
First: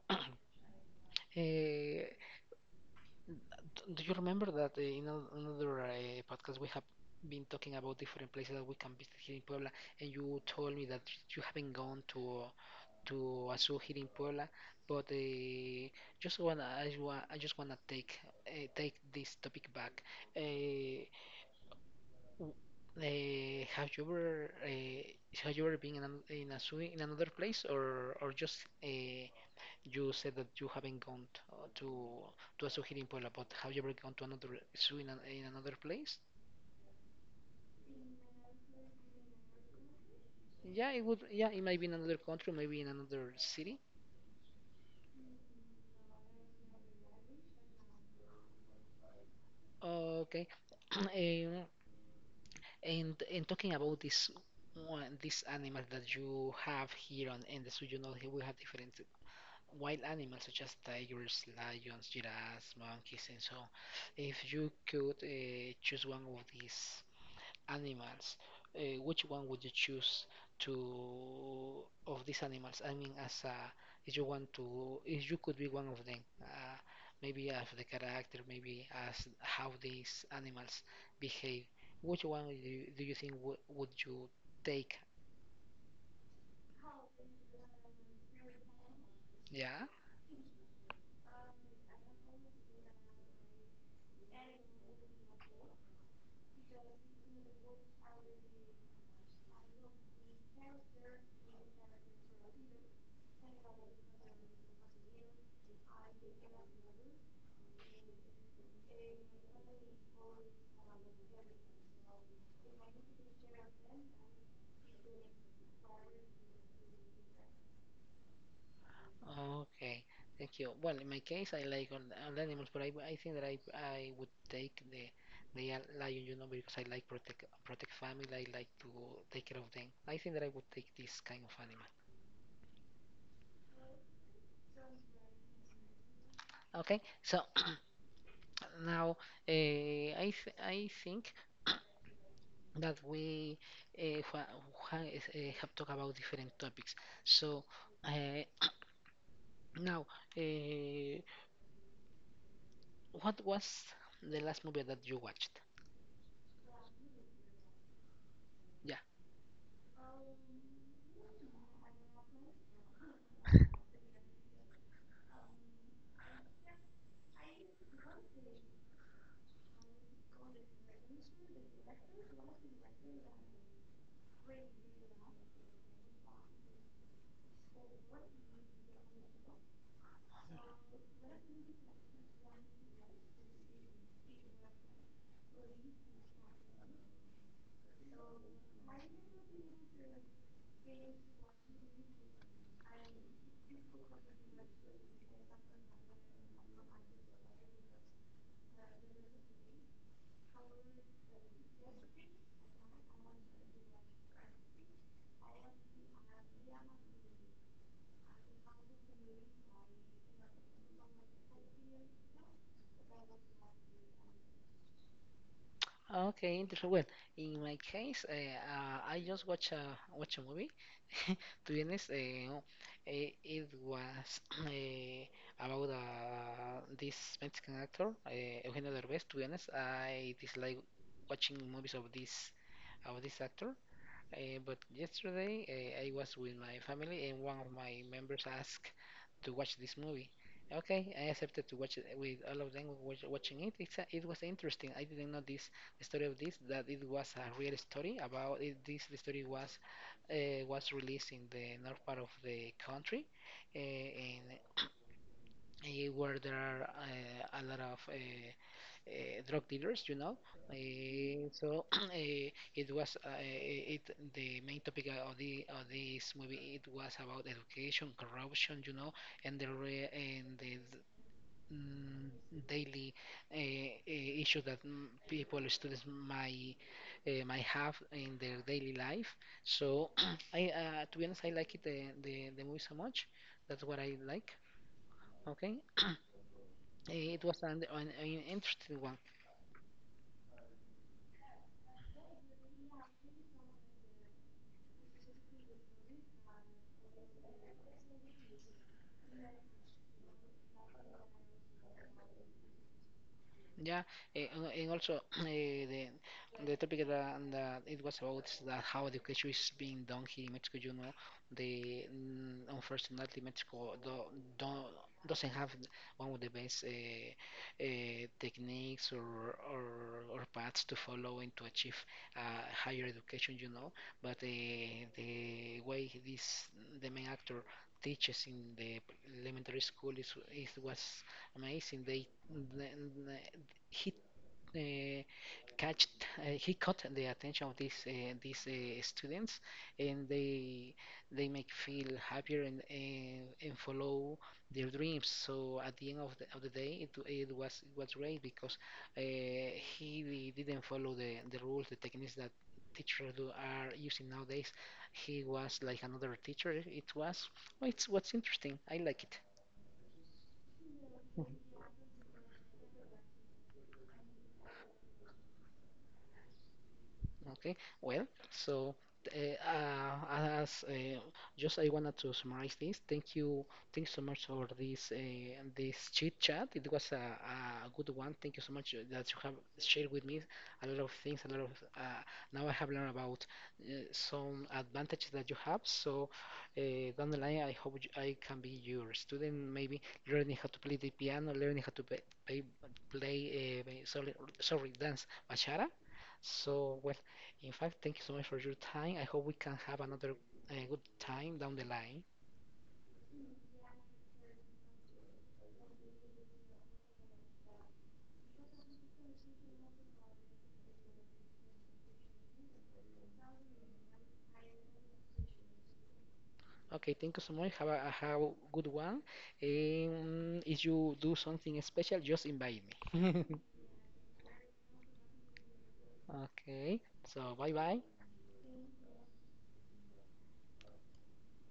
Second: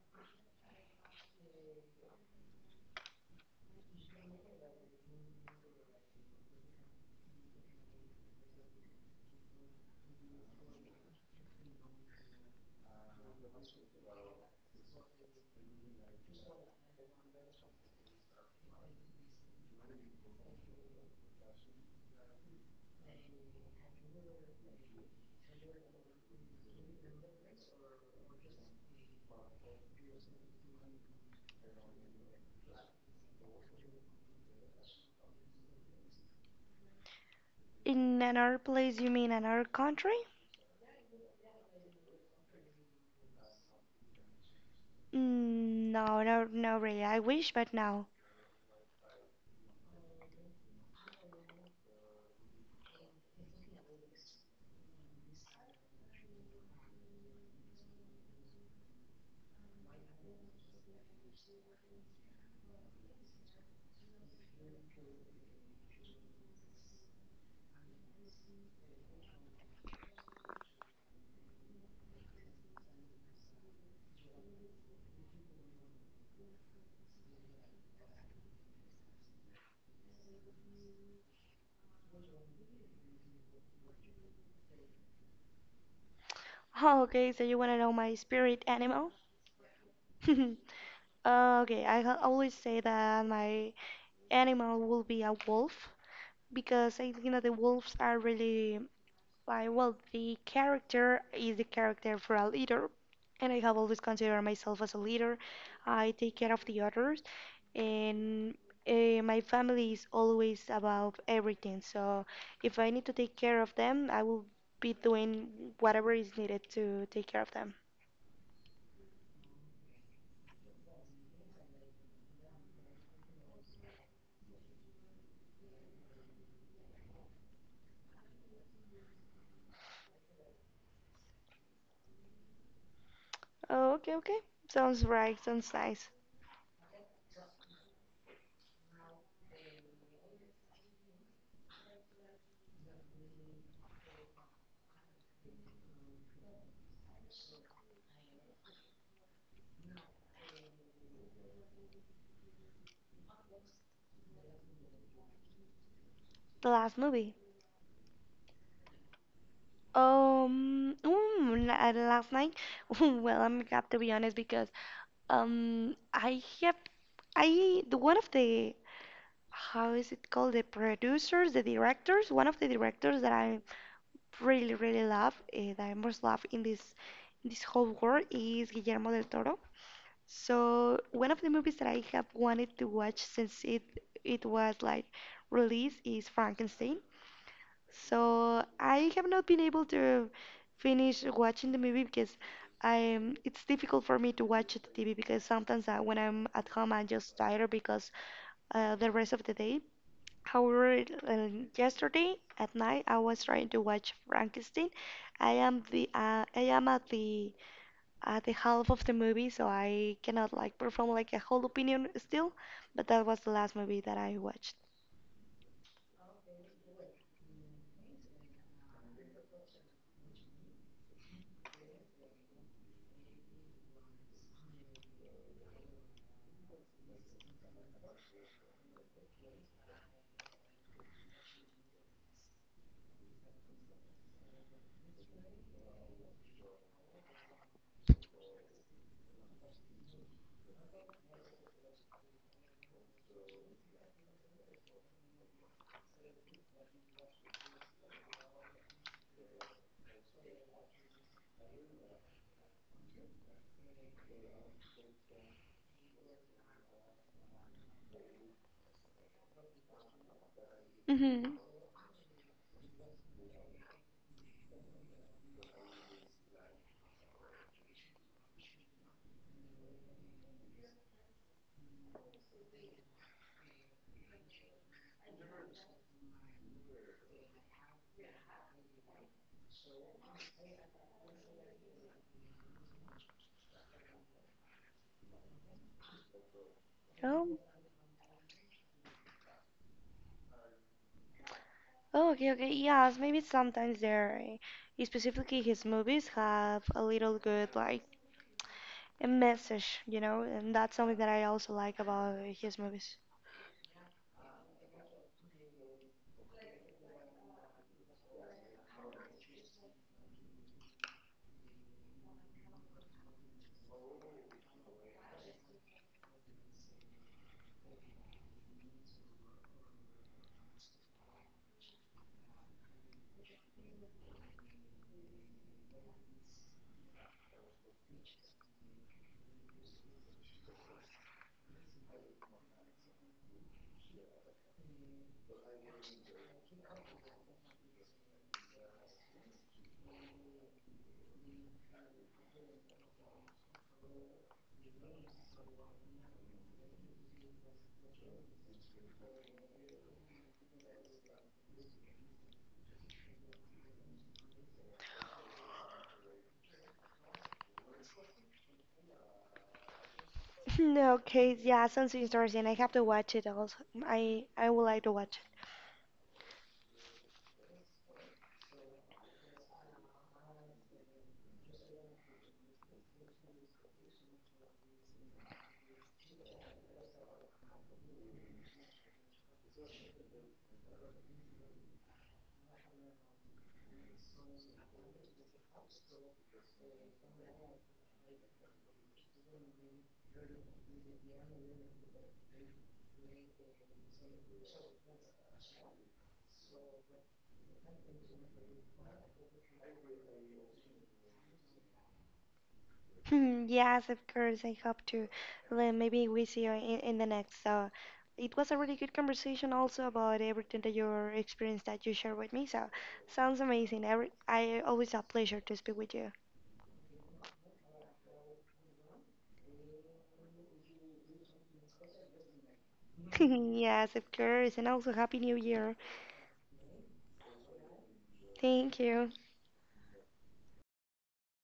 Speaker 1: Uh, Do you remember that uh, in an- another uh, podcast we have been talking about different places that we can visit here in Puebla, and you told me that you haven't gone to uh, to a zoo here in Puebla, but uh, just wanna I, just wa- I just wanna take uh, take this topic back. Uh, w- uh, have you ever uh, have you ever been in, an, in a zoo in another place or or just uh, you said that you haven't gone t- uh, to to a zoo here in Puebla, but have you ever gone to another zoo in, an, in another place?
Speaker 2: In another place, you mean another country?
Speaker 1: Yeah, it would. Yeah, it might be in another country, maybe in another city.
Speaker 2: Mm, no, no, no, really. I wish, but no.
Speaker 1: Okay. Um, and and talking about this one, this animal that you have here on in the zoo, you know, here we have different wild animals such as tigers, lions, giraffes, monkeys, and so on. If you could uh, choose one of these animals, uh, which one would you choose to of these animals? I mean, as a, if you want to, if you could be one of them, uh, maybe as the character, maybe as how these animals behave, which one do you, do you think w- would you take?
Speaker 2: Oh, okay, so you want to know my spirit animal?
Speaker 1: Yeah.
Speaker 2: Uh, okay, I ha- always say that my animal will be a wolf because I think that the wolves are really Why, well, the character is the character for a leader, and I have always considered myself as a leader. I take care of the others, and uh, my family is always above everything. So if I need to take care of them, I will be doing whatever is needed to take care of them.
Speaker 1: Okay, thank you. Well, in my case, I like all, all the animals, but I, I think that I I would take the the yel- lion, you know, because I like protect protect family. I like to take care of them. I think that I would take this kind of animal.
Speaker 2: Oh, okay, okay. Sounds right, sounds nice.
Speaker 1: Okay, so now uh, I th I think that we uh, ha ha- is- eh, have talked about different topics. So uh, now, uh, what was the last movie that you watched?
Speaker 2: The last movie.
Speaker 1: Yeah.
Speaker 2: Um, mm, la- last night. Well, I'm got to be honest because Um, I have, I, the one of the, how is it called? The producers, the directors, one of the directors that I really, really love, uh, that I most love in this, in this whole world is Guillermo del Toro. So one of the movies that I have wanted to watch since it, it was like released is Frankenstein. So I have not been able to finish watching the movie because I am it's difficult for me to watch the T V because sometimes I, when I'm at home I'm just tired because uh, the rest of the day. However, uh, yesterday at night I was trying to watch Frankenstein. I am the uh, I am at the at the half of the movie, so I cannot like perform like a whole opinion still. But that was the last movie that I watched.
Speaker 1: Okay, interesting. Well, in my case, uh, uh, I just watch a watch a movie. To be honest, uh, it, it was uh, about uh, this Mexican actor, uh, Eugenio Derbez. To be honest, I dislike watching movies of this of this actor. Uh, but yesterday uh, I was with my family and one of my members asked to watch this movie. Okay, I accepted to watch it with all of them watch, watching it. It's a, it was interesting. I didn't know this the story of this that it was a real story about it. This the story was uh, was released in the north part of the country, uh, and eh, where there are uh, a lot of uh, uh, drug dealers, you know. Uh,
Speaker 2: Hmm.
Speaker 1: so uh, it was uh, it the main topic of the of this movie. It was about education, corruption, you know, and the re and the d- mm, daily uh, uh, issues that mm, people, students might uh, might have in their daily life. So I uh, to be honest, I like it the the, the movie so much. That's what I like. Okay. Eh, it
Speaker 2: Oh,
Speaker 1: was an, an, an interesting one.
Speaker 2: Oh, okay, okay. Yes, maybe sometimes there, eh, specifically his movies have a little good like a message, you know, and that's something that I also like about his movies.
Speaker 1: Yeah, eh, and and also eh, the the topic that, that it was about is that how education is being done here in Mexico. You know, the mm, unfortunately Mexico do, don't doesn't have one of the best uh, uh, techniques or, or or paths to follow and to achieve uh, higher education. You know, but the the way this the main actor teaches in the elementary school is, is was amazing. They, he uh, catched uh, he caught the attention of these uh, these uh, students and they they make feel happier and and, and follow their dreams, so at the end of the, of the day it, it was it was great because uh, he didn't follow the, the rules, the techniques that teachers do are using nowadays. He was like another teacher. It was, well, it's what's interesting, I like
Speaker 2: No,
Speaker 1: it.
Speaker 2: okay, yeah, sounds interesting. I have to watch it also. I I would like to watch it.
Speaker 1: Okay, well, so uh, uh, as uh, just I wanted to summarize this. Thank you, thanks so much for this uh, this chit chat. It was a, a good one. Thank you so much that you have shared with me a lot of things. A lot of uh, now I have learned about uh, some advantages that you have. So uh, down the line, I hope you- I can be your student. Maybe learning how to play the piano, learning how to play play, play uh, sorry, sorry, dance bachata. So well. In fact, thank you so much for your time. I hope we can have another uh, good time down the line.
Speaker 2: Hmm, yes, of course, I hope to. Then maybe we see you in, in the next. So it was a really good conversation also about everything that your experience that you shared with me. So sounds amazing. Every, I always a pleasure to speak with you.
Speaker 1: Okay, thank you so much. Have a, uh, have a good one. Um, if you do something special, just invite me.
Speaker 2: yes, of course, and also Happy New Year.
Speaker 1: Okay, so bye bye.
Speaker 2: Thank you.